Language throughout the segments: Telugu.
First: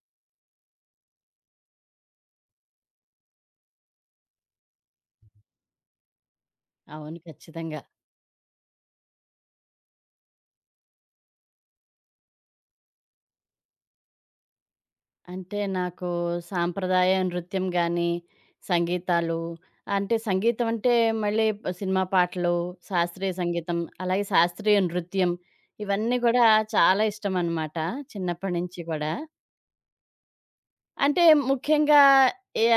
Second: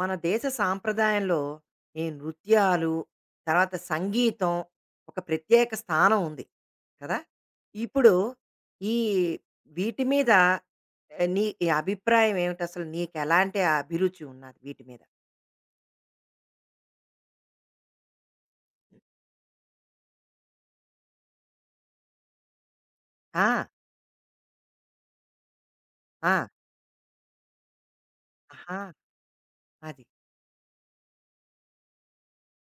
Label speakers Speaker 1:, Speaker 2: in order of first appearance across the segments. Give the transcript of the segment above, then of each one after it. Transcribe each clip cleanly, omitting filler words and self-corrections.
Speaker 1: మన దేశ సాంప్రదాయంలో ఈ నృత్యాలు, తర్వాత సంగీతం ఒక ప్రత్యేక స్థానం ఉంది కదా!
Speaker 2: అవును. ఖచ్చితంగా.
Speaker 1: ఇప్పుడు ఈ వీటి మీద నీ ఈ అభిప్రాయం ఏమిటి? అసలు నీకెలాంటి అభిరుచి ఉన్నది వీటి మీద?
Speaker 2: అంటే నాకు సాంప్రదాయ నృత్యం గానీ, సంగీతాలు అంటే సంగీతం అంటే మళ్ళీ సినిమా పాటలు, శాస్త్రీయ
Speaker 1: ఆ!
Speaker 2: సంగీతం, అలాగే శాస్త్రీయ నృత్యం ఇవన్నీ
Speaker 1: ఆ!
Speaker 2: కూడా చాలా ఇష్టమనమాట చిన్నప్పటి
Speaker 1: ఆహా!
Speaker 2: నుంచి కూడా.
Speaker 1: అది.
Speaker 2: అంటే ముఖ్యంగా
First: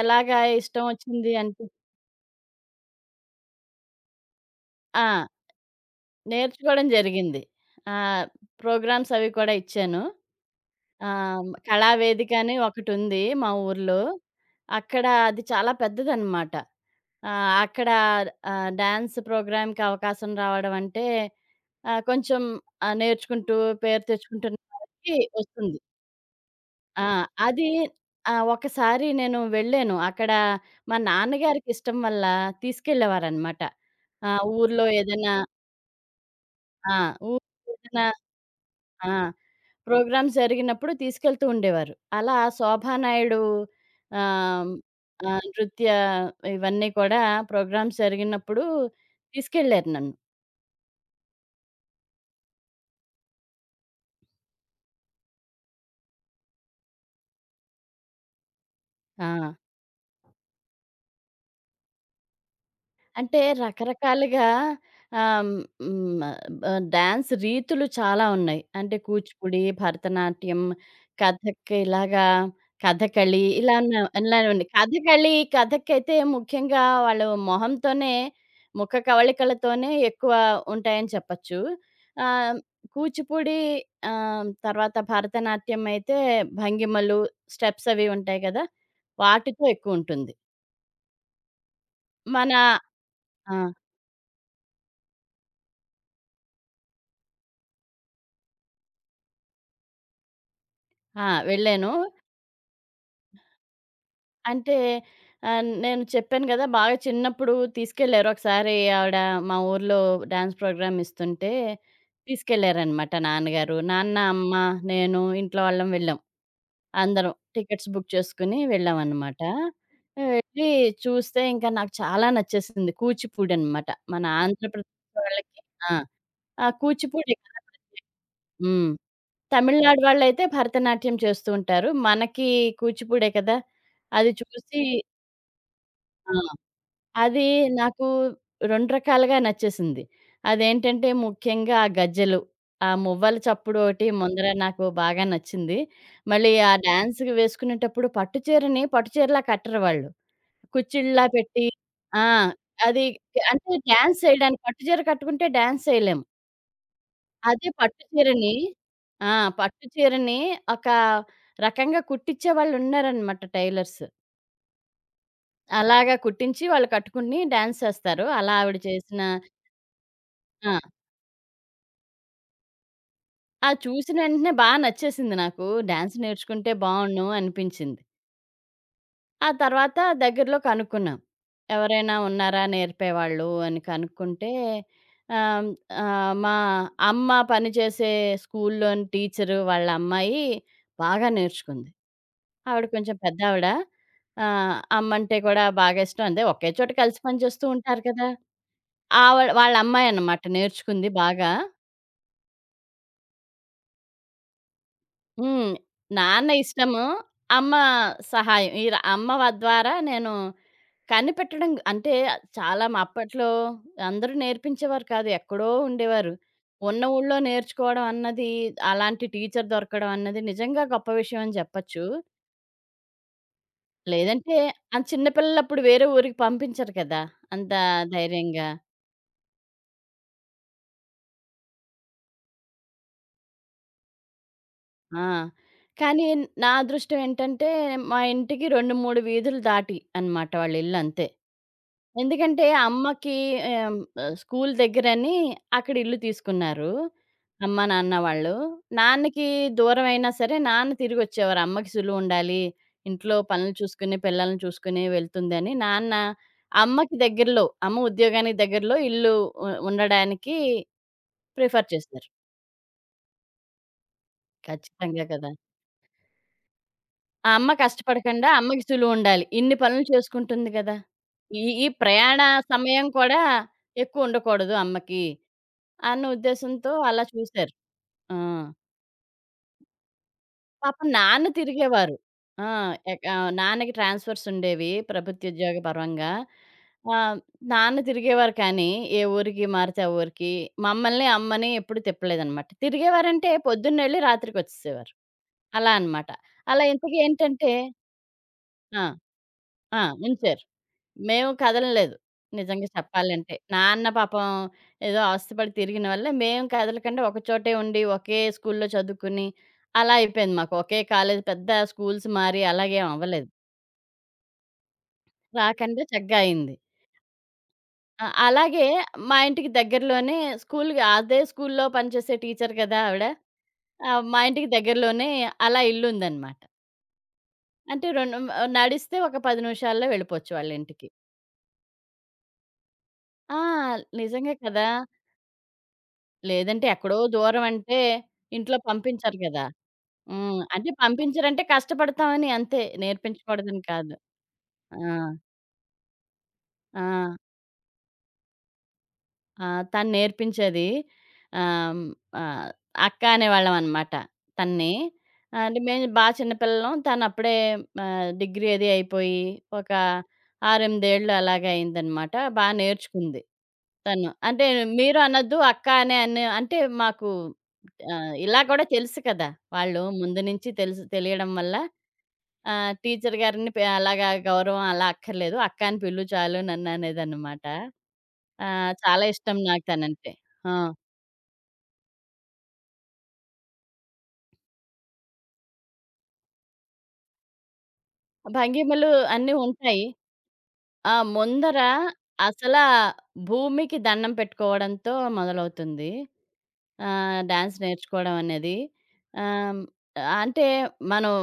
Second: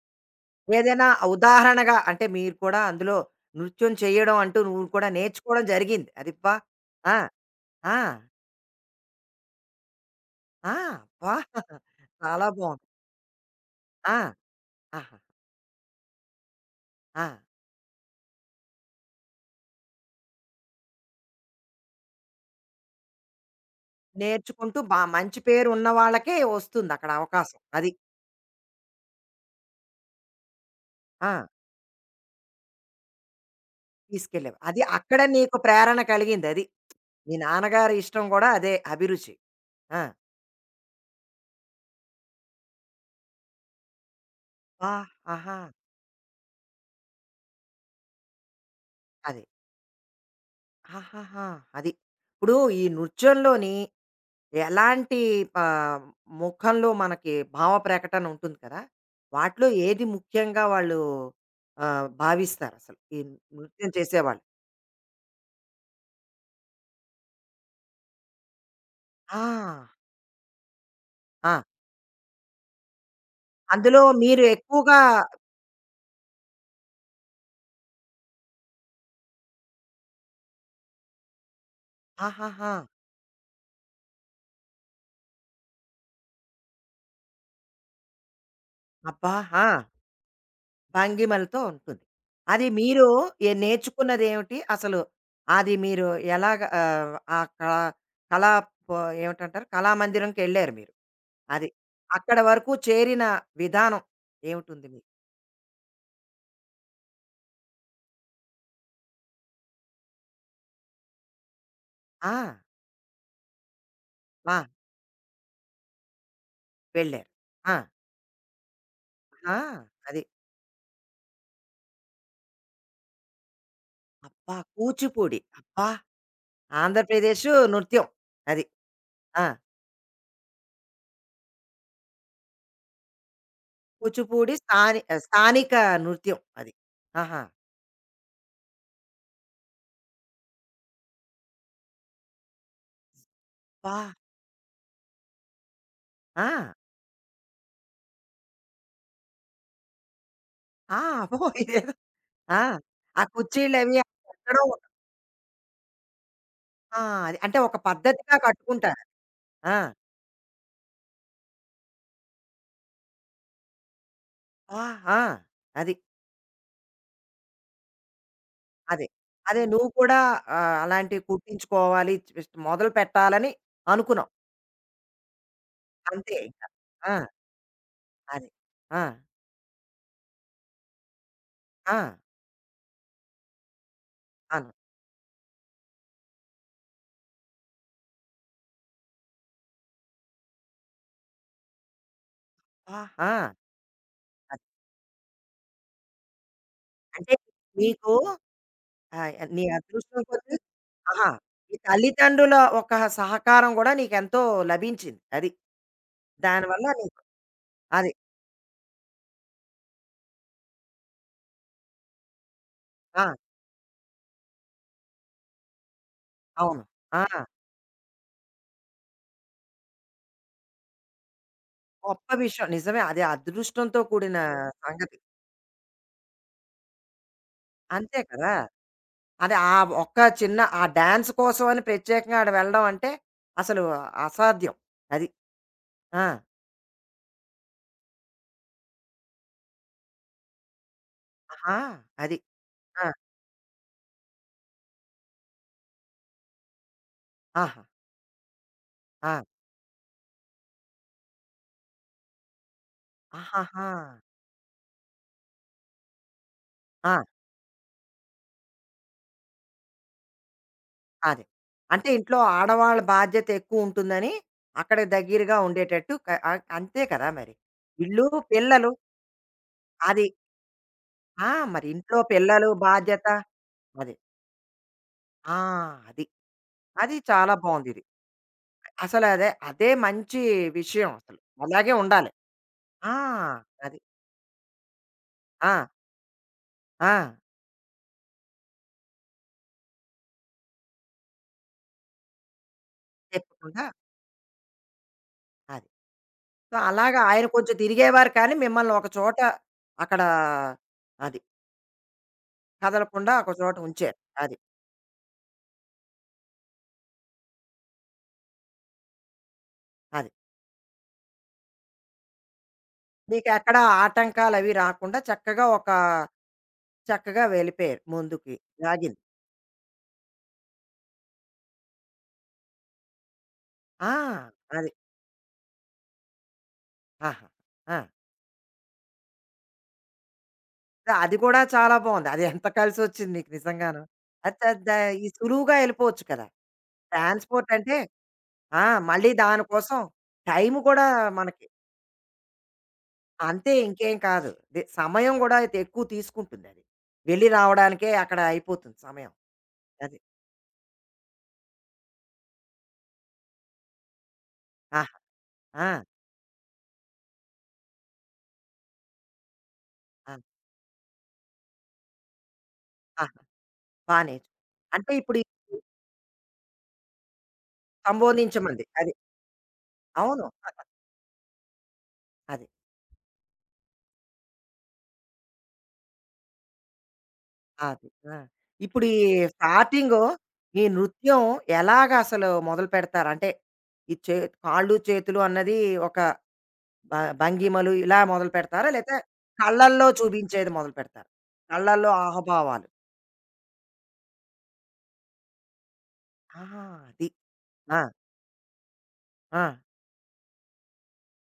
Speaker 2: ఎలాగా ఇష్టం
Speaker 1: ఏదైనా
Speaker 2: వచ్చింది అంటే
Speaker 1: ఉదాహరణగా అంటే మీరు కూడా అందులో నృత్యం చేయడం అంటూ నువ్వు కూడా
Speaker 2: ఆ!
Speaker 1: నేర్చుకోవడం జరిగింది. అది అబ్బా!
Speaker 2: నేర్చుకోవడం
Speaker 1: ఆ!
Speaker 2: జరిగింది.
Speaker 1: ఆ!
Speaker 2: ఆహ్, ప్రోగ్రామ్స్ అవి కూడా ఇచ్చాను.
Speaker 1: ఆ! అబ్బా!
Speaker 2: కళావేదిక
Speaker 1: చాలా
Speaker 2: అని
Speaker 1: బావుంది.
Speaker 2: ఒకటుంది మా ఊర్లో.
Speaker 1: ఆ!
Speaker 2: అక్కడ
Speaker 1: ఆహా!
Speaker 2: అది చాలా పెద్దదనమాట.
Speaker 1: ఆ!
Speaker 2: ఆ! అక్కడ డాన్స్ ప్రోగ్రామ్‌కి అవకాశం రావడం అంటే కొంచెం నేర్చుకుంటూ పేరు తెచ్చుకుంటున్న
Speaker 1: నేర్చుకుంటూ బా
Speaker 2: వాళ్ళకి
Speaker 1: మంచి పేరు
Speaker 2: వస్తుంది.
Speaker 1: ఉన్న వాళ్ళకే వస్తుంది
Speaker 2: ఆ!
Speaker 1: అక్కడ అవకాశం.
Speaker 2: అది
Speaker 1: అది.
Speaker 2: ఒకసారి నేను వెళ్ళాను. అక్కడ మా
Speaker 1: ఆ!
Speaker 2: నాన్నగారికి ఇష్టం వల్ల తీసుకెళ్ళేవారనమాట. ఆ!
Speaker 1: తీసుకెళ్ళేవారు. అది
Speaker 2: ఊర్లో
Speaker 1: అక్కడ
Speaker 2: ఏదైనా
Speaker 1: నీకు ప్రేరణ కలిగిందది.
Speaker 2: ఆ!
Speaker 1: మీ
Speaker 2: ఊర్లో
Speaker 1: నాన్నగారి
Speaker 2: ఏదైనా
Speaker 1: ఇష్టం గూడా అదే
Speaker 2: ఆ!
Speaker 1: అభిరుచి. ఆ!
Speaker 2: ప్రోగ్రామ్స్ జరిగినప్పుడు తీసుకెళ్తూ ఉండేవారు. అలా శోభానాయుడు ఆహ్,
Speaker 1: అబ్బా!
Speaker 2: ఆహ్,
Speaker 1: ఆహా!
Speaker 2: నృత్య ఇవన్నీ కూడా ప్రోగ్రామ్స్ జరిగినప్పుడు
Speaker 1: అది.
Speaker 2: తీసుకెళ్లారు నన్ను.
Speaker 1: ఆహాహా! అది. ఇప్పుడు ఈ నృత్యంలోని ఎలాంటి ఆహ్, ముఖంలో మనకి భావ ప్రకటన ఉంటుంది కదా!
Speaker 2: ఆ!
Speaker 1: వాటిలో ఏది ముఖ్యంగా వాళ్ళు భావిస్తారసలు? ఈ
Speaker 2: అంటే
Speaker 1: నృత్యం చేసేవాళ్ళు?
Speaker 2: రకరకాలుగా ఆహ్, హ్మ్. డాన్స్ రీతులు చాలా ఉన్నాయి. అంటే
Speaker 1: ఆ!
Speaker 2: కూచిపూడి, భరతనాట్యం,
Speaker 1: ఆ!
Speaker 2: కథక్ ఇలాగా కథకళి
Speaker 1: అందులో మీరు
Speaker 2: ఇలానే ఉన్నాయి.
Speaker 1: ఎక్కువగా
Speaker 2: కథకళి కథకైతే ముఖ్యంగా వాళ్ళు మొహంతోనే ముఖ కవళికలతోనే ఎక్కువ ఉంటాయని చెప్పచ్చు. ఆహ్,
Speaker 1: ఆహాహా!
Speaker 2: కూచిపూడి తర్వాత భరతనాట్యం అయితే భంగిమలు, స్టెప్స్ అవి ఉంటాయి కదా!
Speaker 1: అబ్బా! ఆ!
Speaker 2: వాటితో ఎక్కువుంటుంది.
Speaker 1: భంగిమలతో ఉంటుంది.
Speaker 2: మన
Speaker 1: అది మీరు ఏ
Speaker 2: ఆ!
Speaker 1: నేర్చుకున్నదేమిటి? అసలు అది మీరు ఎలాగ ఆ కళా కళా ప ఏమిటంటారు? కళామందిరంకెళ్లారు మీరు.
Speaker 2: ఆ!
Speaker 1: అది.
Speaker 2: వెళ్ళాను.
Speaker 1: అక్కడ వరకు చేరిన విధానం
Speaker 2: అంటే
Speaker 1: ఏమిటుంది మీకు?
Speaker 2: నేను చెప్పాను గదా! బాగా చిన్నప్పుడు తీసుకెళ్లారు. ఒకసారి ఆవిడ మా ఊర్లో డాన్స్ ప్రోగ్రామ్ ఇస్తుంటే
Speaker 1: ఆ!
Speaker 2: తీసుకెళ్లారనమాట నాన్నగారు. నాన్న, అమ్మ,
Speaker 1: ఆ!
Speaker 2: నేను ఇంట్లో వాళ్ళం వెళ్ళాం.
Speaker 1: వెళ్ళారు.
Speaker 2: అందరం
Speaker 1: ఆ!
Speaker 2: టికెట్స్ బుక్ చేసుకొని వెళ్ళామనమాట.
Speaker 1: ఆ! అది.
Speaker 2: వెళ్ళి చూస్తే ఇంకా నాకు చాలా నచ్చేసింది. కూచిపూడి అనమాట. మన
Speaker 1: అబ్బా!
Speaker 2: ఆంధ్రప్రదేశ్
Speaker 1: కూచిపూడి.
Speaker 2: వాళ్ళకి
Speaker 1: అబ్బా!
Speaker 2: ఆ! ఆ కూచిపూడి
Speaker 1: ఆంధ్రప్రదేశు
Speaker 2: కదా!
Speaker 1: నృత్యం.
Speaker 2: ప్రత్యేకం.
Speaker 1: అది.
Speaker 2: హ్మ్.
Speaker 1: ఆ!
Speaker 2: తమిళనాడు వాళ్ళైతే భరతనాట్యం చేస్తూ ఉంటారు. మనకి కూచిపూడే కదా! అది
Speaker 1: కూచిపూడి
Speaker 2: చూసి
Speaker 1: స్థాని స్థానిక
Speaker 2: ఆ!
Speaker 1: నృత్యం అది. ఆహా!
Speaker 2: అది నాకు 2 రకాలుగా నచ్చేసింది. అదేంటంటే ముఖ్యంగా ఆ గజ్జెలు, ఆ మువ్వల చప్పుడు
Speaker 1: అబ్బా!
Speaker 2: ఒకటి ముందర నాకు బాగా నచ్చింది. మళ్ళీ ఆ
Speaker 1: ఆ!
Speaker 2: డాన్స్‌కి వేసుకునేటప్పుడు పట్టు చీరలా కట్టరు వాళ్ళు.
Speaker 1: ఆ!
Speaker 2: కుచ్చిళ్ళలా
Speaker 1: అబ్బో!
Speaker 2: పెట్టి
Speaker 1: ఇదేదో
Speaker 2: ఆ!
Speaker 1: ఆ!
Speaker 2: అది
Speaker 1: ఆ
Speaker 2: అంటే
Speaker 1: కుర్చీలవి
Speaker 2: డాన్స్
Speaker 1: ఎక్కడో
Speaker 2: చేయడానికి పట్టు
Speaker 1: ఒక-
Speaker 2: చీర కట్టుకుంటే డాన్స్ చేయలేము.
Speaker 1: ఆ! అది. అంటే
Speaker 2: అదే
Speaker 1: ఒక
Speaker 2: పట్టు
Speaker 1: పద్ధతిగా
Speaker 2: చీరని
Speaker 1: కట్టుకుంటారు.
Speaker 2: ఆ!
Speaker 1: ఆ!
Speaker 2: పట్టు చీరని ఒక రకంగా కుట్టిచ్చేవాళ్ళున్నారనమాట టైలర్స్.
Speaker 1: ఆ! ఆ! అది.
Speaker 2: అలాగా కుట్టించి వాళ్ళు కట్టుకుని డాన్స్ చేస్తారు. అలా ఆవిడ
Speaker 1: అదే.
Speaker 2: చేసిన
Speaker 1: అదే నువ్వు కూడా
Speaker 2: ఆ!
Speaker 1: అలాంటివి కుట్టించుకోవాలి జస్ట్ మొదలు పెట్టాలని
Speaker 2: అది చూసిన
Speaker 1: అనుకున్నావు.
Speaker 2: వెంటనే బా నచ్చేసింది నాకు. డాన్స్
Speaker 1: అంతే ఇంకా.
Speaker 2: నేర్చుకుంటే
Speaker 1: ఆ!
Speaker 2: బావుండును అనిపించింది.
Speaker 1: అది. ఆ!
Speaker 2: ఆ తర్వాత దగ్గరలో కనుక్కున్నాం.
Speaker 1: ఆ!
Speaker 2: ఎవరైనా ఉన్నారా నేర్పేవాళ్ళు అని కనుక్కుంటే
Speaker 1: అవును.
Speaker 2: ఆహ్, ఆహ్, మా అమ్మ పనిచేసే స్కూల్లోని టీచరు వాళ్ళ అమ్మాయి బాగా నేర్చుకుంది. ఆవిడ కొంచెం
Speaker 1: ఆహా!
Speaker 2: పెద్దావిడ.
Speaker 1: అది.
Speaker 2: అమ్మంటే కూడా బాగా ఇష్టం. అంటే ఒకే చోట కలిసి
Speaker 1: అంటే
Speaker 2: పనిచేస్తూ ఉంటారు
Speaker 1: నీకు
Speaker 2: కదా! ఆవిడ
Speaker 1: నీ
Speaker 2: వాళ్ళ
Speaker 1: అదృష్టం
Speaker 2: అమ్మాయన్నమాట
Speaker 1: కొద్దీ
Speaker 2: నేర్చుకుంది
Speaker 1: ఆహా!
Speaker 2: బాగా.
Speaker 1: మీ తల్లిదండ్రుల ఒక సహకారం కూడా నీకెంతో లభించింది. అది.
Speaker 2: హ్మ్. నాన్న
Speaker 1: దానివల్ల
Speaker 2: ఇష్టము.
Speaker 1: నీకు
Speaker 2: అమ్మ
Speaker 1: అది.
Speaker 2: సహాయం. ఈ అమ్మ ద్వారా నేను కనిపెట్టడం అంటే చాలా
Speaker 1: ఆ!
Speaker 2: అప్పట్లో అందరూ నేర్పించేవారు కాదు. ఎక్కడో ఉండేవారు.
Speaker 1: అవును.
Speaker 2: ఉన్న
Speaker 1: ఆ!
Speaker 2: ఊళ్ళో నేర్చుకోవడం అన్నది, అలాంటి టీచర్ దొరకడం అన్నది నిజంగా గొప్ప విషయం అని చెప్పచ్చు.
Speaker 1: గొప్ప విషయం. నిజమే. అది అదృష్టంతో కూడిన
Speaker 2: లేదంటే ఆ
Speaker 1: సంగతి.
Speaker 2: చిన్న పిల్లలప్పుడు వేరే ఊరికి పంపించరు కదా! అంత
Speaker 1: అంతే కదా!
Speaker 2: ధైర్యంగా.
Speaker 1: అది ఆ ఒక్క చిన్న ఆ డాన్స్ కోసం అని ప్రత్యేకంగా ఆడ వెళ్ళడం అంటే అసలు అసాధ్యం.
Speaker 2: ఆ!
Speaker 1: అది. ఆ!
Speaker 2: కానీ నా అదృష్టం ఏంటంటే, మా ఇంటికి 2, 3 వీధులు దాటి అన్నమాట వాళ్ళ ఇల్లు అంతే.
Speaker 1: ఆహా! అది.
Speaker 2: ఎందుకంటే
Speaker 1: ఆ!
Speaker 2: అమ్మకి ఆహ్, స్కూల్ దగ్గరని అక్కడ ఇల్లు తీసుకున్నారు. అమ్మ,
Speaker 1: ఆహా!
Speaker 2: నాన్న వాళ్ళు.
Speaker 1: ఆ!
Speaker 2: నాన్నకి దూరం అయినా సరే నాన్న తిరిగొచ్చేవారు. అమ్మకి సులువుండాలి. ఇంట్లో పనులు
Speaker 1: ఆహాహా!
Speaker 2: చూసుకుని, పిల్లల్ని చూసుకుని వెళ్తుందని నాన్న
Speaker 1: ఆ!
Speaker 2: అమ్మకి దగ్గరలో, అమ్మ ఉద్యోగానికి దగ్గరలో ఇల్లు ఉండడానికి
Speaker 1: అదే.
Speaker 2: ప్రిఫర్
Speaker 1: అంటే
Speaker 2: చేశారు.
Speaker 1: ఇంట్లో ఆడవాళ్ళ బాధ్యత ఎక్కువుంటుందని అక్కడ
Speaker 2: ఖచ్చితంగా కదా!
Speaker 1: దగ్గరగా ఉండేటట్టు క అంతే కదా
Speaker 2: ఆ
Speaker 1: మరి.
Speaker 2: అమ్మ
Speaker 1: ఇల్లు,
Speaker 2: కష్టపడకండా, అమ్మకి
Speaker 1: పిల్లలు
Speaker 2: సులువుండాలి. ఇన్ని పనులు
Speaker 1: అది.
Speaker 2: చేసుకుంటుంది గదా!
Speaker 1: ఆ!
Speaker 2: ఈ
Speaker 1: మరి
Speaker 2: ఈ
Speaker 1: ఇంట్లో
Speaker 2: ప్రయాణ
Speaker 1: పిల్లలు
Speaker 2: సమయం
Speaker 1: బాధ్యత.
Speaker 2: కూడా
Speaker 1: అది.
Speaker 2: ఎక్కువుండకూడదు అమ్మకి
Speaker 1: ఆ!
Speaker 2: అన్న
Speaker 1: అది.
Speaker 2: ఉద్దేశంతో
Speaker 1: అది
Speaker 2: అలా
Speaker 1: చాలా
Speaker 2: చూసారు.
Speaker 1: బావుంది.
Speaker 2: ఆ!
Speaker 1: అసలు అదే, అదే మంచి
Speaker 2: పాపం
Speaker 1: విషయం అసలు.
Speaker 2: నాన్న
Speaker 1: అలాగే
Speaker 2: తిరిగేవారు.
Speaker 1: ఉండాలి.
Speaker 2: ఆ!
Speaker 1: ఆ!
Speaker 2: నాన్నకి
Speaker 1: అది.
Speaker 2: ట్రాన్స్‌ఫర్స్ ఉండేవి
Speaker 1: ఆ!
Speaker 2: ప్రభుత్వోద్యోగ పరంగా.
Speaker 1: ఆ!
Speaker 2: ఆహ్, నాన్న తిరిగేవారు కానీ, ఏ ఊరికి మారితే ఆ ఊరికి. మమ్మల్ని, అమ్మని ఎప్పుడు తిప్పలేదనమాట. తిరిగేవారంటే
Speaker 1: తిప్పకుండా
Speaker 2: పొద్దున్నెళ్ళి రాత్రికొచ్చేసేవారు.
Speaker 1: అది.
Speaker 2: అలా అనమాట.
Speaker 1: సో,
Speaker 2: అలా ఇంతకీ
Speaker 1: అలాగా ఆయన
Speaker 2: ఏంటంటే
Speaker 1: కొంచెం తిరిగేవారు కానీ, మిమ్మల్ని
Speaker 2: ఆ!
Speaker 1: ఒక చోట
Speaker 2: ఆ!
Speaker 1: అక్కడ
Speaker 2: ఉంచారు.
Speaker 1: అది
Speaker 2: మేము కదలలేదు. నిజంగా
Speaker 1: కదలకుండా
Speaker 2: చెప్పాలంటే.
Speaker 1: ఒక చోట
Speaker 2: నాన్న
Speaker 1: ఉంచారు.
Speaker 2: పాపం
Speaker 1: అది.
Speaker 2: ఏదో అవస్థపడి తిరిగిన వల్ల మేము కదలకుండా ఒక చోటే ఉండి, ఒకే స్కూల్‌లో చదువుకుని అలా
Speaker 1: అది.
Speaker 2: అయిపోయింది మాకు. ఒకే కాలేజ్ పెద్ద స్కూల్స్ మారి అలాగేం అవ్వలేదు.
Speaker 1: మీకెక్కడ ఆటంకాలవి రాకుండా చక్కగా ఒక
Speaker 2: రాకండా చక్కగా అయింది.
Speaker 1: చక్కగా వెళ్ళిపోయారు
Speaker 2: ఆ!
Speaker 1: ముందుకి.
Speaker 2: అలాగే
Speaker 1: లాగింది.
Speaker 2: మా ఇంటికి దగ్గరలోనే స్కూల్‌కి అదే స్కూల్‌లో పనిచేసే టీచర్ కదా ఆవిడ.
Speaker 1: ఆ!
Speaker 2: మా ఇంటికి
Speaker 1: అది.
Speaker 2: దగ్గరలోనే అలా ఇల్లుందనమాట.
Speaker 1: ఆహా! ఆ!
Speaker 2: అంటే 2 నడిస్తే ఒక 10 నిమిషాల్లో వెళ్ళిపోవచ్చు వాళ్ళ ఇంటికి.
Speaker 1: సో అది కూడా చాలా బావుంది. అది ఎంత కలిసొచ్చింది మీకు
Speaker 2: ఆ!
Speaker 1: నిజంగాను.
Speaker 2: నిజంగే
Speaker 1: అది ద
Speaker 2: కదా!
Speaker 1: ద ఈ సులువుగా ఎళ్ళిపోవచ్చు కదా!
Speaker 2: లేదంటే ఎక్కడో దూరం
Speaker 1: ట్రాన్స్‌పోర్ట్ అంటే
Speaker 2: అంటే ఇంట్లో
Speaker 1: ఆ! మళ్ళీ
Speaker 2: పంపించరు గదా!
Speaker 1: దానికోసం
Speaker 2: హ్మ్.
Speaker 1: టైం
Speaker 2: అంటే
Speaker 1: కూడా
Speaker 2: పంపించరంటే
Speaker 1: మనకి
Speaker 2: కష్టపడతామని అంతే.
Speaker 1: అంతే
Speaker 2: నేర్పించకూడదని కాదు.
Speaker 1: ఇంకేం కాదు. దే
Speaker 2: ఆ!
Speaker 1: సమయం గూడా అయితే ఎక్కువ తీసుకుంటుందది.
Speaker 2: ఆ!
Speaker 1: వెళ్ళి రావడానికే అక్కడ అయిపోతుంది సమయం.
Speaker 2: ఆ! తను
Speaker 1: అది.
Speaker 2: నేర్పించేది ఆహ్, ఆహ్, అక్క అనేవాళ్ళం అనమాట తన్ని.
Speaker 1: ఆహా!
Speaker 2: ఆ, అంటే
Speaker 1: ఆ!
Speaker 2: మేము బా చిన్న పిల్లలం. తను అప్పుడే డిగ్రీ అది అయిపోయి ఒక
Speaker 1: ఆ!
Speaker 2: 6, 8 ఏళ్ళు అలాగే అయిందనమాట. బా
Speaker 1: ఆహా!
Speaker 2: నేర్చుకుంది
Speaker 1: బా
Speaker 2: తను.
Speaker 1: నేర్చు
Speaker 2: అంటే
Speaker 1: అంటే
Speaker 2: మీరు
Speaker 1: ఇప్పుడు ఈ
Speaker 2: అనొద్దు అక్క అనే అనే అంటే మాకు ఆ! ఇలా
Speaker 1: సంబోధించమంది.
Speaker 2: కూడా
Speaker 1: అది.
Speaker 2: తెలుసు కదా! వాళ్ళు ముందు
Speaker 1: అవును.
Speaker 2: నుంచి
Speaker 1: అది.
Speaker 2: తెలుసు తెలియడం వల్ల
Speaker 1: అది.
Speaker 2: టీచర్ గారిని అలాగా గౌరవం అలా అక్కర్లేదు. అక్క అని చాలు నన్ననేదనమాట.
Speaker 1: ఆ! ఇప్పుడు ఈ
Speaker 2: చాలా ఇష్టం నాకు
Speaker 1: స్టార్టింగు
Speaker 2: తనంటే. ఆ!
Speaker 1: ఈ నృత్యం ఎలాగ అసలు మొదలుపెడతారు? అంటే ఈ చే కాళ్ళు, చేతులు అన్నది ఒక భ భంగిమలు ఇలా మొదలు పెడతారా?
Speaker 2: భంగిమలు
Speaker 1: లేతే
Speaker 2: అన్నీ ఉంటాయి.
Speaker 1: కళ్ళల్లో చూపించేది మొదలు
Speaker 2: ఆ!
Speaker 1: పెడతారా?
Speaker 2: ముందర
Speaker 1: కళ్ళల్లో
Speaker 2: అసలా
Speaker 1: ఆహభావాలు.
Speaker 2: భూమికి దండం పెట్టుకోవడంతో మొదలవుతుంది.
Speaker 1: ఆహా! అది.
Speaker 2: డాన్స్
Speaker 1: ఆ!
Speaker 2: నేర్చుకోవడం అనేది.
Speaker 1: ఆ!
Speaker 2: ఆహ్, అంటే మనం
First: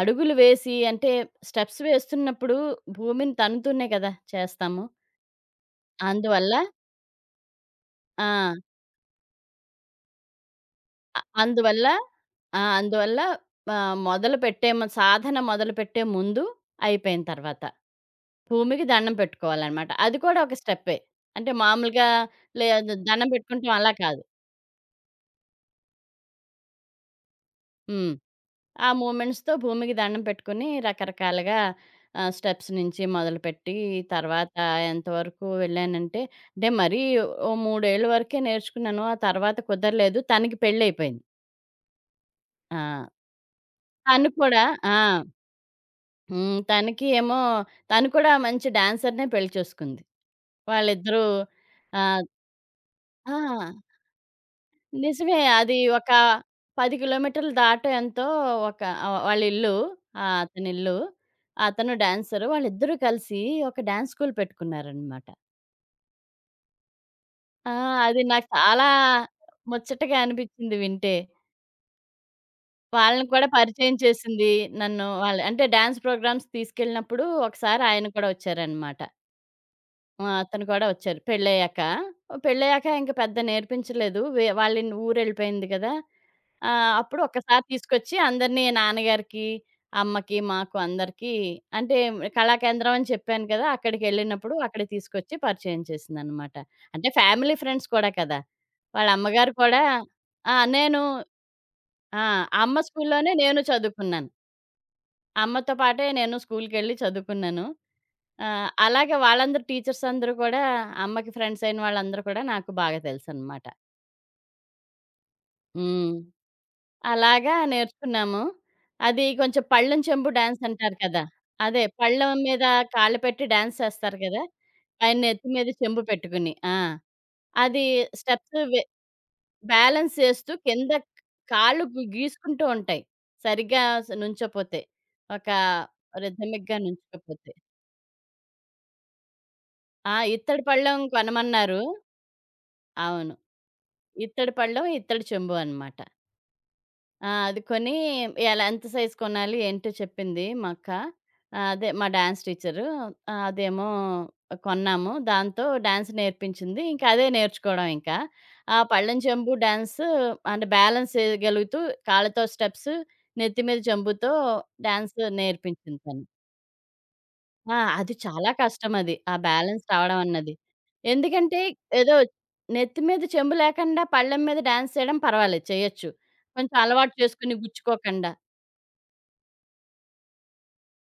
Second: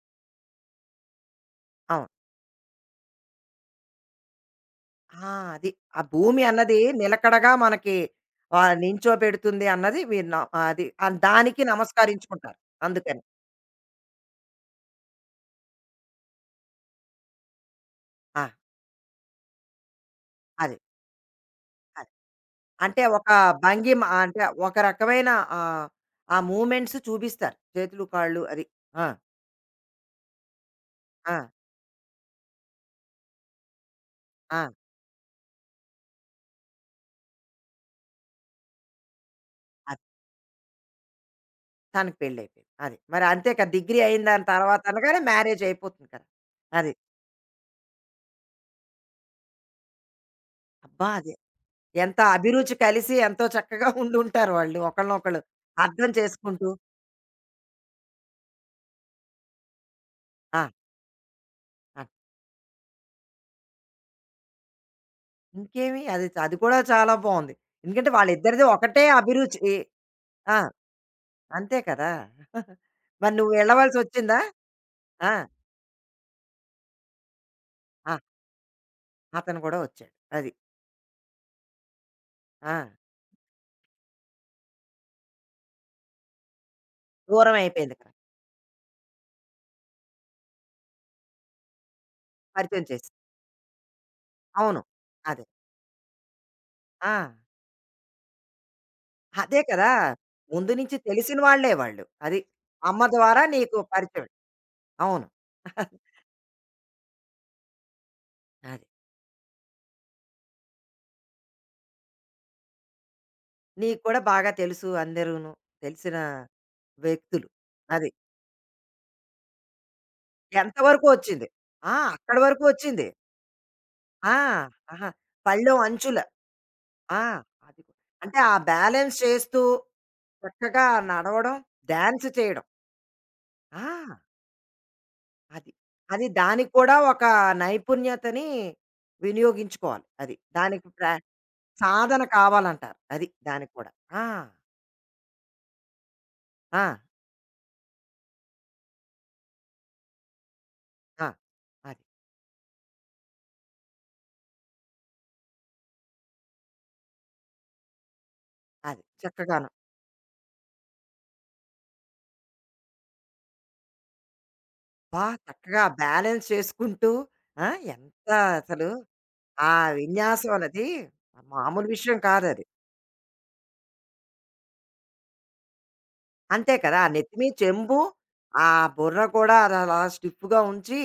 Speaker 2: అడుగులు వేసి అంటే స్టెప్స్
Speaker 1: అవును.
Speaker 2: వేస్తున్నప్పుడు భూమిని తన్నుతూనే కదా! చేస్తాము.
Speaker 1: ఆ! అది. ఆ భూమి
Speaker 2: అందువల్ల
Speaker 1: అన్నది నిలకడగా మనకి
Speaker 2: ఆ!
Speaker 1: నించోబెడుతుంది అన్నది మీరు న అది దానికి
Speaker 2: అందువల్ల
Speaker 1: నమస్కరించుకుంటారు.
Speaker 2: ఆ! అందువల్ల
Speaker 1: అందుకని.
Speaker 2: మొదలుపెట్టే సాధన మొదలుపెట్టే ముందు, అయిపోయిన తర్వాత.
Speaker 1: ఆ!
Speaker 2: భూమికి దండం పెట్టుకోవాలనమాట. అది కూడా ఒక
Speaker 1: అది.
Speaker 2: స్టెప్పే. అంటే మామూలుగా
Speaker 1: అది.
Speaker 2: లే
Speaker 1: అంటే
Speaker 2: దండం
Speaker 1: ఒక
Speaker 2: పెట్టుకుంటాం అలా
Speaker 1: భంగిమ
Speaker 2: కాదు.
Speaker 1: అంటే ఒక రకమైన ఆహ్, ఆ మూవ్‌మెంట్స్ చూపిస్తారు. చేతులు,
Speaker 2: హ్మ్.
Speaker 1: కాళ్ళు అది.
Speaker 2: ఆ
Speaker 1: ఆ!
Speaker 2: మూమెంట్స్‌తో భూమికి దండం పెట్టుకొని
Speaker 1: ఆ!
Speaker 2: రకరకాలుగా స్టెప్స్ నుంచి మొదలుపెట్టి, తర్వాత
Speaker 1: ఆ!
Speaker 2: ఎంతవరకు వెళ్ళానంటే, అంటే మరీ ఓ 3 ఏళ్ళ వరకే నేర్చుకున్నాను. ఆ తర్వాత కుదరలేదు. తనకి పెళ్లయిపోయింది.
Speaker 1: తనకి పెళ్ళైపోయింది.
Speaker 2: ఆ!
Speaker 1: అది. మరి అంతే కదా! డిగ్రీ అయిన
Speaker 2: తను
Speaker 1: దాని
Speaker 2: కూడా
Speaker 1: తర్వాత
Speaker 2: ఆ!
Speaker 1: అనగానే మ్యారేజ్ అయిపోతుంది కదా!
Speaker 2: హ్మ్.
Speaker 1: అది.
Speaker 2: తనకి ఏమో తను కూడా మంచి డాన్సర్‌నే పెళ్లి చేసుకుంది.
Speaker 1: అబ్బా!
Speaker 2: వాళ్ళిద్దరూ
Speaker 1: అది ఎంత
Speaker 2: ఆహ్,
Speaker 1: అభిరుచి కలిసి ఎంతో
Speaker 2: ఆ!
Speaker 1: చక్కగా ఉండుంటారు వాళ్ళు.
Speaker 2: నిజమే.
Speaker 1: ఒకళ్ళనొకళ్ళు
Speaker 2: అది
Speaker 1: అర్థం
Speaker 2: ఒక
Speaker 1: చేసుకుంటూ.
Speaker 2: 10 కిలోమీటర్లు దాటో ఎంతో ఒక వాళ్ళిల్లు.
Speaker 1: ఆ!
Speaker 2: అతనిల్లు. అతను
Speaker 1: ఆ!
Speaker 2: డాన్సరు. వాళ్ళిద్దరూ కలిసి ఒక డాన్స్ స్కూల్ పెట్టుకున్నారనమాట.
Speaker 1: ఇంకేమి అది చ అది కూడా చాలా బావుంది.
Speaker 2: ఆ!
Speaker 1: ఎందుకంటే
Speaker 2: అది నాకు
Speaker 1: వాళ్ళిద్దరిది
Speaker 2: చాలా
Speaker 1: ఒకటే అభిరుచి.
Speaker 2: ముచ్చటగా
Speaker 1: ఆ!
Speaker 2: అనిపిచ్చింది వింటే.
Speaker 1: అంతే కదా!
Speaker 2: వాళ్ళని
Speaker 1: మరి
Speaker 2: కూడా
Speaker 1: నువ్వు
Speaker 2: పరిచయం
Speaker 1: వెళ్ళవలసొచ్చిందా?
Speaker 2: చేసింది. నన్ను
Speaker 1: ఆ!
Speaker 2: వాళ్ళు అంటే డాన్స్ ప్రోగ్రామ్స్ తీసుకెళ్ళినప్పుడు ఒకసారి ఆయన
Speaker 1: ఆ!
Speaker 2: కూడా వచ్చారనమాట.
Speaker 1: అతను కూడా వచ్చాడు.
Speaker 2: ఆ!
Speaker 1: అది.
Speaker 2: అతను కూడా వచ్చారు పెళ్ళయ్యాక.
Speaker 1: ఆ!
Speaker 2: పెళ్ళయ్యాక ఇంక పెద్ద నేర్పించలేదు. వే వాళ్ళిన్ ఊరెళ్ళిపోయింది కదా! అప్పుడు
Speaker 1: దూరం
Speaker 2: ఒక్కసారి
Speaker 1: అయిపోయింది కదా!
Speaker 2: తీసుకొచ్చి అందరిని నాన్నగారికి, అమ్మకి, మాకు అందరికీ అంటే
Speaker 1: పరిచయం
Speaker 2: కళాకేంద్రం అని
Speaker 1: చేసి.
Speaker 2: చెప్పాను కదా! అక్కడికి వెళ్ళినప్పుడు
Speaker 1: అవును.
Speaker 2: అక్కడ తీసుకొచ్చి
Speaker 1: అదే.
Speaker 2: పరిచయం చేసిందనమాట. అంటే
Speaker 1: ఆ!
Speaker 2: ఫ్యామిలీ ఫ్రెండ్స్ కూడా కదా! వాళ్ళ అమ్మగారు
Speaker 1: అదే
Speaker 2: కూడా
Speaker 1: కదా!
Speaker 2: ఆ!
Speaker 1: ముందు నుంచి
Speaker 2: నేను
Speaker 1: తెలిసిన వాళ్ళే వాళ్ళు.
Speaker 2: ఆ!
Speaker 1: అది.
Speaker 2: అమ్మ
Speaker 1: అమ్మ
Speaker 2: స్కూల్లోనే
Speaker 1: ద్వారా
Speaker 2: నేను
Speaker 1: నీకు పరిచయం.
Speaker 2: చదువుకున్నాను.
Speaker 1: అవును.
Speaker 2: అమ్మతో పాటే నేను స్కూల్‌కెళ్ళి చదువుకున్నాను. ఆ!
Speaker 1: అది.
Speaker 2: అలాగే వాళ్ళందరూ టీచర్స్ అందరూ కూడా అమ్మకి ఫ్రెండ్స్ అయిన వాళ్ళందరూ కూడా నాకు బాగా తెలుసనమాట.
Speaker 1: నీకు కూడా బాగా తెలుసు అందరూను.
Speaker 2: హ్మ్.
Speaker 1: తెలిసిన వ్యక్తులు.
Speaker 2: అలాగా
Speaker 1: అది.
Speaker 2: నేర్చుకున్నాము. అది కొంచెం పళ్ళెం చెంబు డాన్స్
Speaker 1: ఎంత
Speaker 2: అంటారు
Speaker 1: వరకు
Speaker 2: కదా!
Speaker 1: వచ్చింది.
Speaker 2: అదే
Speaker 1: ఆ!
Speaker 2: పళ్ళెం
Speaker 1: అక్కడి వరకు
Speaker 2: మీద
Speaker 1: వచ్చింది.
Speaker 2: కాళ్ళు పెట్టి డాన్స్ చేస్తారు
Speaker 1: ఆ!
Speaker 2: కదా!
Speaker 1: ఆహా!
Speaker 2: ఆయన నెత్తి మీద
Speaker 1: పళ్ళెం
Speaker 2: చెంబు
Speaker 1: అంచుల.
Speaker 2: పెట్టుకుని. ఆ!
Speaker 1: ఆ! అది.
Speaker 2: అది
Speaker 1: కూ- అంటే ఆ
Speaker 2: స్టెప్స్ వె
Speaker 1: బ్యాలెన్స్ చేస్తూ
Speaker 2: బ్యాలెన్స్ చేస్తూ
Speaker 1: చక్కగా
Speaker 2: కింద
Speaker 1: నడవడం,
Speaker 2: కాళ్ళు
Speaker 1: డాన్స్
Speaker 2: గీసుకుంటూ
Speaker 1: చేయడం.
Speaker 2: ఉంటాయి.
Speaker 1: ఆ!
Speaker 2: సరిగ్గా నుంచోపోతే. ఒక
Speaker 1: అది. అది దానికి
Speaker 2: రిథమిక్‌గా
Speaker 1: కూడా ఒక
Speaker 2: నుంచోకపోతే.
Speaker 1: నైపుణ్యతని వినియోగించుకోవాలి.
Speaker 2: ఆ!
Speaker 1: అది.
Speaker 2: ఇత్తడి
Speaker 1: దానికి
Speaker 2: పళ్ళెం
Speaker 1: ప్రా
Speaker 2: కొనమన్నారు.
Speaker 1: సాధన కావాలంటారు. అది
Speaker 2: అవును.
Speaker 1: దానికి కూడా. ఆ!
Speaker 2: ఇత్తడి పళ్ళెం, ఇత్తడి చెంబు అనమాట.
Speaker 1: ఆ!
Speaker 2: ఆ! అది కొని ఎలా ఎంత సైజ్ కొనాలి ఏంటో చెప్పింది మా అక్క.
Speaker 1: ఆ!
Speaker 2: అదే
Speaker 1: అది.
Speaker 2: మా డాన్స్ టీచరు. అదేమో కొన్నాము. దాంతో డాన్స్ నేర్పించింది. ఇంకా అదే నేర్చుకోవడం ఇంకా. ఆ
Speaker 1: అది.
Speaker 2: పళ్ళెం చెంబు
Speaker 1: చక్కగాను.
Speaker 2: డాన్సు అంటే బ్యాలెన్స్ చేయగలుగుతూ కాళ్ళతో స్టెప్స్, నెత్తి మీద చెంబుతో డాన్స్
Speaker 1: అబ్బా! చక్కగా
Speaker 2: నేర్పించింది తను.
Speaker 1: బ్యాలెన్స్ చేసుకుంటూ ఆ!
Speaker 2: ఆ! అది
Speaker 1: ఎంత
Speaker 2: చాలా
Speaker 1: అసలు
Speaker 2: కష్టమది. ఆ
Speaker 1: ఆ
Speaker 2: బ్యాలెన్స్ రావడం
Speaker 1: విన్యాసం
Speaker 2: అన్నది.
Speaker 1: అన్నది
Speaker 2: ఎందుకంటే
Speaker 1: మామూలు
Speaker 2: ఏదో
Speaker 1: విషయం కాదది.
Speaker 2: నెత్తి మీద చెంబు లేకుండా పళ్ళెం మీద డాన్స్ చేయడం పర్వాలేదు చేయొచ్చు.
Speaker 1: అంతే
Speaker 2: కొంచెం
Speaker 1: కదా! ఆ
Speaker 2: అలవాటు
Speaker 1: నెత్తి మీద
Speaker 2: చేసుకొని
Speaker 1: చెంబు,
Speaker 2: గుచ్చుకోకుండా.
Speaker 1: ఆ బుర్ర కూడా అది అలా స్టిఫ్‌గా ఉంచి,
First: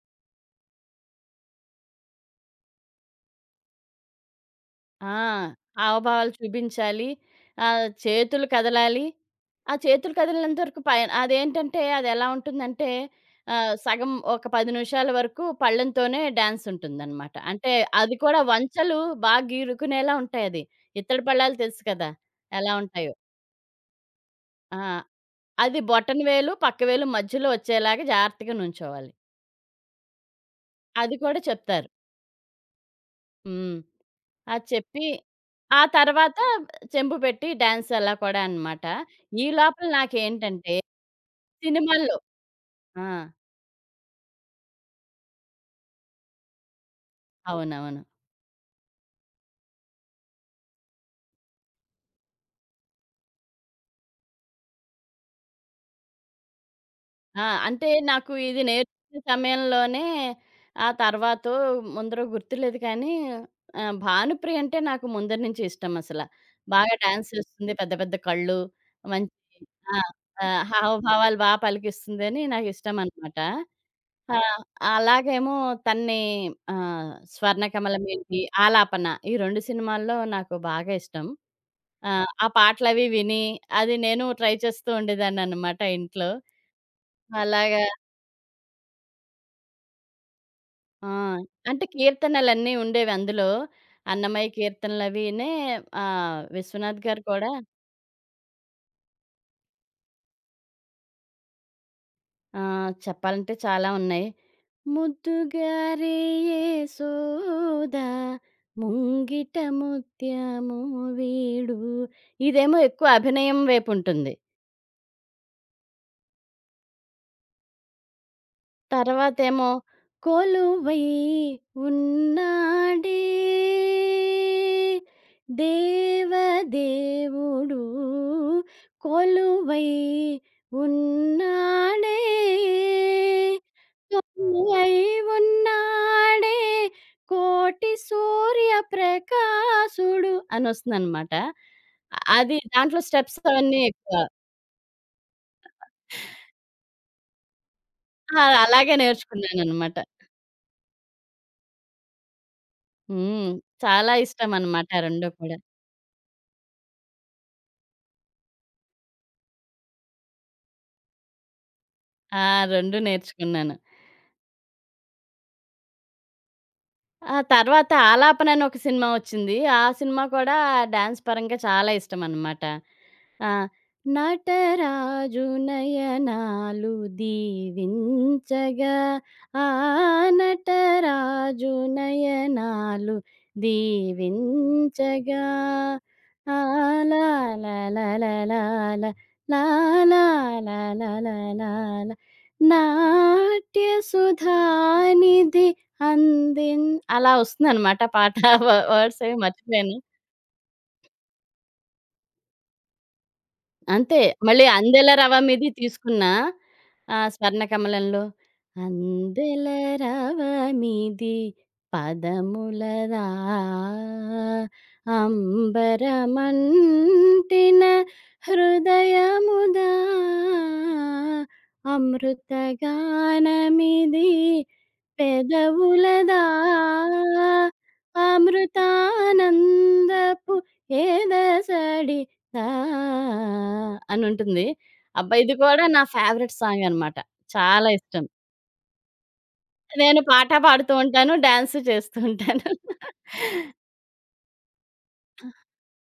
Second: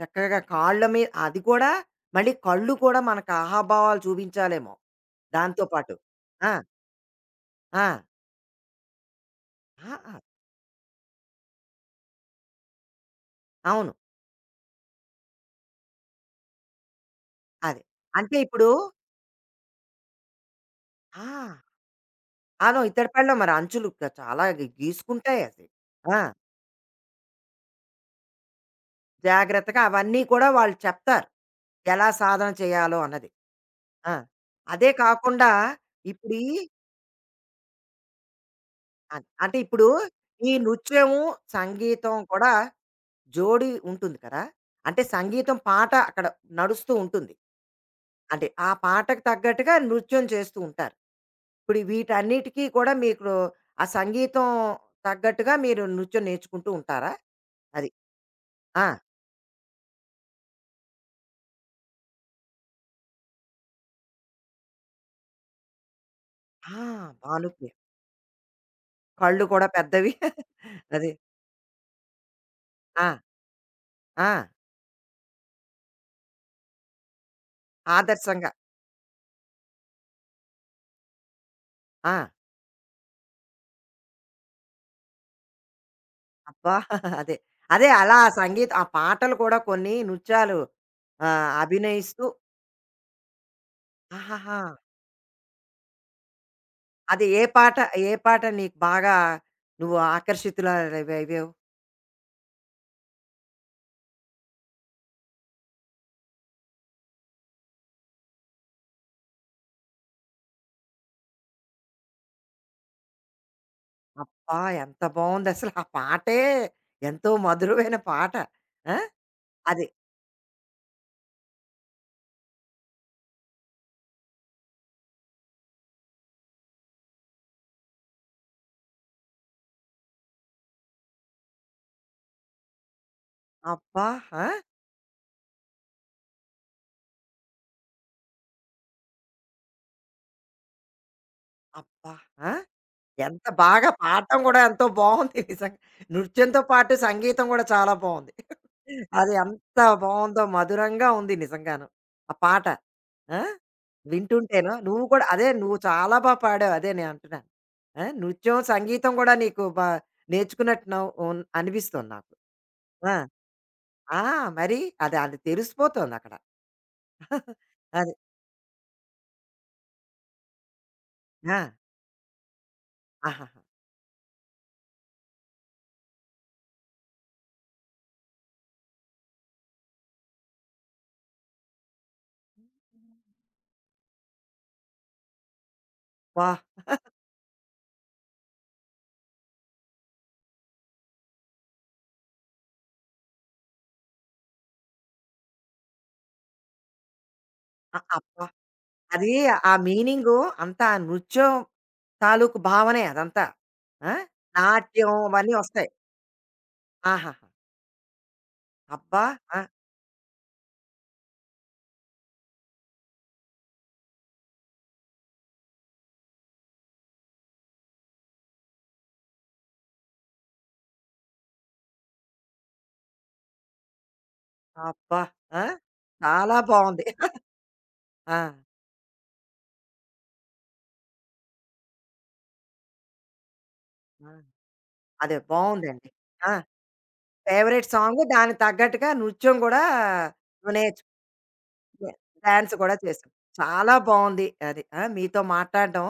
Speaker 1: చక్కగా కాళ్ళ మీద అది కూడా మళ్ళీ కళ్ళు కూడా మనకు ఆహాభావాలు చూపించాలేమో!
Speaker 2: ఆ!
Speaker 1: దాంతో పాటు.
Speaker 2: హావభావాలు
Speaker 1: ఆ!
Speaker 2: చూపించాలి.
Speaker 1: ఆ!
Speaker 2: చేతులు కదలాలి. ఆ
Speaker 1: ఆ!
Speaker 2: చేతులు
Speaker 1: ఆ!
Speaker 2: కదిలినంత వరకు పైన అదేంటంటే అదెలా ఉంటుందంటే
Speaker 1: అవును.
Speaker 2: సగం ఒక 10 నిమిషాల వరకు పళ్ళెంతోనే డాన్స్ ఉంటుందనమాట. అంటే
Speaker 1: అదే.
Speaker 2: అది
Speaker 1: అంటే
Speaker 2: కూడా
Speaker 1: ఇప్పుడు
Speaker 2: వంచలు బాగా గీరుకునేలా ఉంటాయది. ఇత్తడి
Speaker 1: ఆ!
Speaker 2: పళ్ళాలు తెలుసు కదా! ఎలా
Speaker 1: అను
Speaker 2: ఉంటాయో.
Speaker 1: ఇత్తడిపళ్ళలో మరి అంచులు క చాలా గీ
Speaker 2: ఆ!
Speaker 1: గీసుకుంటాయి అది.
Speaker 2: అది
Speaker 1: ఆ!
Speaker 2: బొటన వేలు, పక్క వేలు మధ్యలో వచ్చేలాగా జాగ్రత్తగా నుంచోవాలి.
Speaker 1: జాగ్రత్తగా అవన్నీ కూడా వాళ్ళు
Speaker 2: అది
Speaker 1: చెప్తారు.
Speaker 2: కూడా చెప్తారు.
Speaker 1: ఎలా సాధన చేయాలో అన్నది.
Speaker 2: హ్మ్.
Speaker 1: ఆ!
Speaker 2: అది
Speaker 1: అదే
Speaker 2: చెప్పి
Speaker 1: కాకుండా
Speaker 2: ఆ
Speaker 1: ఇప్పుడు
Speaker 2: తర్వాత
Speaker 1: ఈ
Speaker 2: చెంబు పెట్టి డాన్స్ అలా కూడా అనమాట.
Speaker 1: అన్
Speaker 2: ఈ
Speaker 1: అంటే ఇప్పుడు
Speaker 2: లోపల
Speaker 1: ఈ
Speaker 2: నాకేంటంటే
Speaker 1: నృత్యము, సంగీతం
Speaker 2: సినిమాల్లో
Speaker 1: కూడా
Speaker 2: ఆ!
Speaker 1: జోడీ ఉంటుంది కదా! అంటే సంగీతం పాట అక్కడ నడుస్తూ ఉంటుంది.
Speaker 2: అవునవును.
Speaker 1: అంటే ఆ పాటకు తగ్గట్టుగా నృత్యం చేస్తూ ఉంటారు. ఇప్పుడు వీటన్నిటికీ కూడా మీకు ఆ సంగీతం తగ్గట్టుగా మీరు నృత్యం నేర్చుకుంటూ ఉంటారా?
Speaker 2: ఆ! అంటే
Speaker 1: అది.
Speaker 2: నాకు ఇది
Speaker 1: ఆ!
Speaker 2: నేర్చుకునే సమయంలోనే ఆ తర్వాతో ముందరో గుర్తులేదు కానీ భానుప్రియ అంటే నాకు ముందర నుంచి ఇష్టం అసల.
Speaker 1: ఆ!
Speaker 2: బాగా డాన్స్
Speaker 1: భానుప్రియ.
Speaker 2: చేస్తుంది. పెద్ద పెద్ద కళ్ళు, మంచి
Speaker 1: కళ్ళు కూడా
Speaker 2: ఆ!
Speaker 1: పెద్దవి.
Speaker 2: ఆ!
Speaker 1: అది.
Speaker 2: హావభావాలు బా పలికిస్తుందని
Speaker 1: ఆ!
Speaker 2: నాకిష్టమనమాట.
Speaker 1: ఆ!
Speaker 2: ఆ! అలాగేమో తన్ని 'స్వర్ణకమలమేంటి',
Speaker 1: ఆదర్శంగా.
Speaker 2: 'ఆలాపన' ఈ 2 సినిమాల్లో నాకు బాగా ఇష్టం. ఆ!
Speaker 1: ఆ!
Speaker 2: ఆ పాటలవి విని, అది నేను ట్రై చేస్తూ ఉండేదాన్ననమాట ఇంట్లో.
Speaker 1: అబ్బా! అదే.
Speaker 2: అలాగా
Speaker 1: అదే అలా ఆ సంగీత ఆ పాటలు కూడా కొన్ని నృత్యాలు
Speaker 2: ఆ! అంటే
Speaker 1: అభినయిస్తూ
Speaker 2: కీర్తనలన్నీ ఉండేవి అందులో. అన్నమయ్య
Speaker 1: ఆహాహా!
Speaker 2: కీర్తనలవినే విశ్వనాథ్ గారు
Speaker 1: అది ఏ
Speaker 2: కూడా
Speaker 1: పాట, ఏ పాట నీకు బాగా నువ్వు ఆకర్షితురాలవయ్యావు?
Speaker 2: ఆ! చెప్పాలంటే చాలా ఉన్నాయి. ముద్దుగారే యేసోద ముంగిట ముత్యము వీడు ఇదేమో ఎక్కువ అభినయం వైపు ఉంటుంది.
Speaker 1: అబ్బా! ఎంత బావుందసలు ఆ పాటే ఎంతో మధురమైన పాట. ఆ!
Speaker 2: తర్వాతేమో
Speaker 1: అది.
Speaker 2: కొలువై ఉన్నాడే దేవదేవుడు కొలువై ఉన్నాడే
Speaker 1: అబ్బా! ఆ!
Speaker 2: కొలువై ఉన్నాడే కోటి సూర్య ప్రకాశుడు అని వస్తుందన్నమాట.
Speaker 1: అబ్బా! ఆ!
Speaker 2: అది దాంట్లో స్టెప్స్
Speaker 1: ఎంత
Speaker 2: అవన్నీ
Speaker 1: బాగా
Speaker 2: ఎక్కువ.
Speaker 1: పాడటం కూడా ఎంతో బావుంది నిజంగా. నృత్యంతో పాటు సంగీతం కూడా చాలా బావుంది.
Speaker 2: ఆ! అలాగే
Speaker 1: అది ఎంత
Speaker 2: నేర్చుకున్నానన్నమాట.
Speaker 1: బావుందో మధురంగా ఉంది నిజంగాను. ఆ పాట. ఆ!
Speaker 2: హ్మ్. చాలా
Speaker 1: వింటుంటేను
Speaker 2: ఇష్టమనమాట ఆ
Speaker 1: నువ్వు కూడా
Speaker 2: 2
Speaker 1: అదే
Speaker 2: కూడా.
Speaker 1: నువ్వు చాలా బా పాడావు అదే నేను అంటున్నాను. ఆ! నృత్యం, సంగీతం కూడా నీకు బా నేర్చుకున్నట్టు నవ్ ఉన్ అనిపిస్తుంది నాకు.
Speaker 2: ఆ! 2
Speaker 1: ఆ!
Speaker 2: నేర్చుకున్నాను.
Speaker 1: ఆ! మరి అది అది తెలిసిపోతోందక్కడ.
Speaker 2: ఆ తర్వాత
Speaker 1: అది.
Speaker 2: 'ఆలాపన' అని ఒక సినిమా వచ్చింది. ఆ సినిమా కూడా డాన్స్ పరంగా
Speaker 1: ఆ!
Speaker 2: చాలా ఇష్టమనమాట. ఆ!
Speaker 1: ఆహాహా!
Speaker 2: నటరాజు నయనాలు దీవించగా ఆ! నటరాజు నయనాలు దీవించగా ఆ!
Speaker 1: వాహ్!
Speaker 2: లాలాలాలాల లాలాలాలాలాల నాట్యసుధానిధి అందిన్ అలా
Speaker 1: అ
Speaker 2: వస్తుందనమాట పాట.
Speaker 1: అబ్బా!
Speaker 2: వ వర్డ్స్
Speaker 1: అది
Speaker 2: ఏవి
Speaker 1: ఆ
Speaker 2: మర్చిపోయాను.
Speaker 1: మీనింగు అంతా ఆ నృత్యం తాలూకు భావనే అదంతా. ఆ!
Speaker 2: అంతే. మళ్ళీ 'అందెల
Speaker 1: నాట్యం
Speaker 2: రవ
Speaker 1: అవన్నీ
Speaker 2: మీది'
Speaker 1: వస్తాయి.
Speaker 2: తీసుకున్నా
Speaker 1: ఆహాహా!
Speaker 2: 'స్వర్ణ కమలంలో'
Speaker 1: అబ్బా! ఆ!
Speaker 2: అందెల రవ మీది పదముల అంబరమంటిన హృదయముదా అమృతగానమిది
Speaker 1: అబ్బా! ఆ!
Speaker 2: పెదవులదా
Speaker 1: చాలా బావుంది. ఆ!
Speaker 2: అమృతానందపు ఎదసడి ఆ!
Speaker 1: ఆ!
Speaker 2: అనుంటుంది. అబ్బా!
Speaker 1: అదే
Speaker 2: ఇది కూడా నా
Speaker 1: బావుందండి. ఆ!
Speaker 2: ఫేవరెట్ సాంగ్ అనమాట.
Speaker 1: ఫేవరెట్
Speaker 2: చాలా
Speaker 1: సాంగు
Speaker 2: ఇష్టం.
Speaker 1: దానికి తగ్గట్టుగా నృత్యం గూడా
Speaker 2: నేను పాట
Speaker 1: నువ్వు
Speaker 2: పాడుతూ
Speaker 1: నేర్చు
Speaker 2: ఉంటాను. డాన్స్ చేస్తూ ఉంటాను.
Speaker 1: డాన్స్ కూడా చేసావు. చాలా బావుంది అది. ఆ! మీతో మాట్లాడడం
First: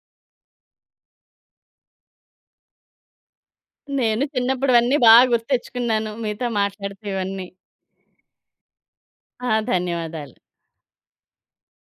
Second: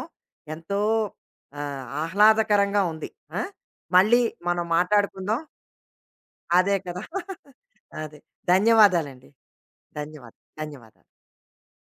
Speaker 1: ఎంతో ఆహ్లాదకరంగా ఉంది. ఆ! మళ్ళీ
Speaker 2: నేను
Speaker 1: మనం
Speaker 2: చిన్నప్పుడవన్నీ బా
Speaker 1: మాట్లాడుకుందాం.
Speaker 2: గుర్తెచ్చుకున్నాను. మీతో
Speaker 1: అదే కదా!
Speaker 2: మాట్లాడితే ఇవన్నీ.
Speaker 1: అదే. ధన్యవాదాలండి.
Speaker 2: ఆ! ధన్యవాదాలు.
Speaker 1: ధన్యవాదాలు. ధన్యవాదాలు.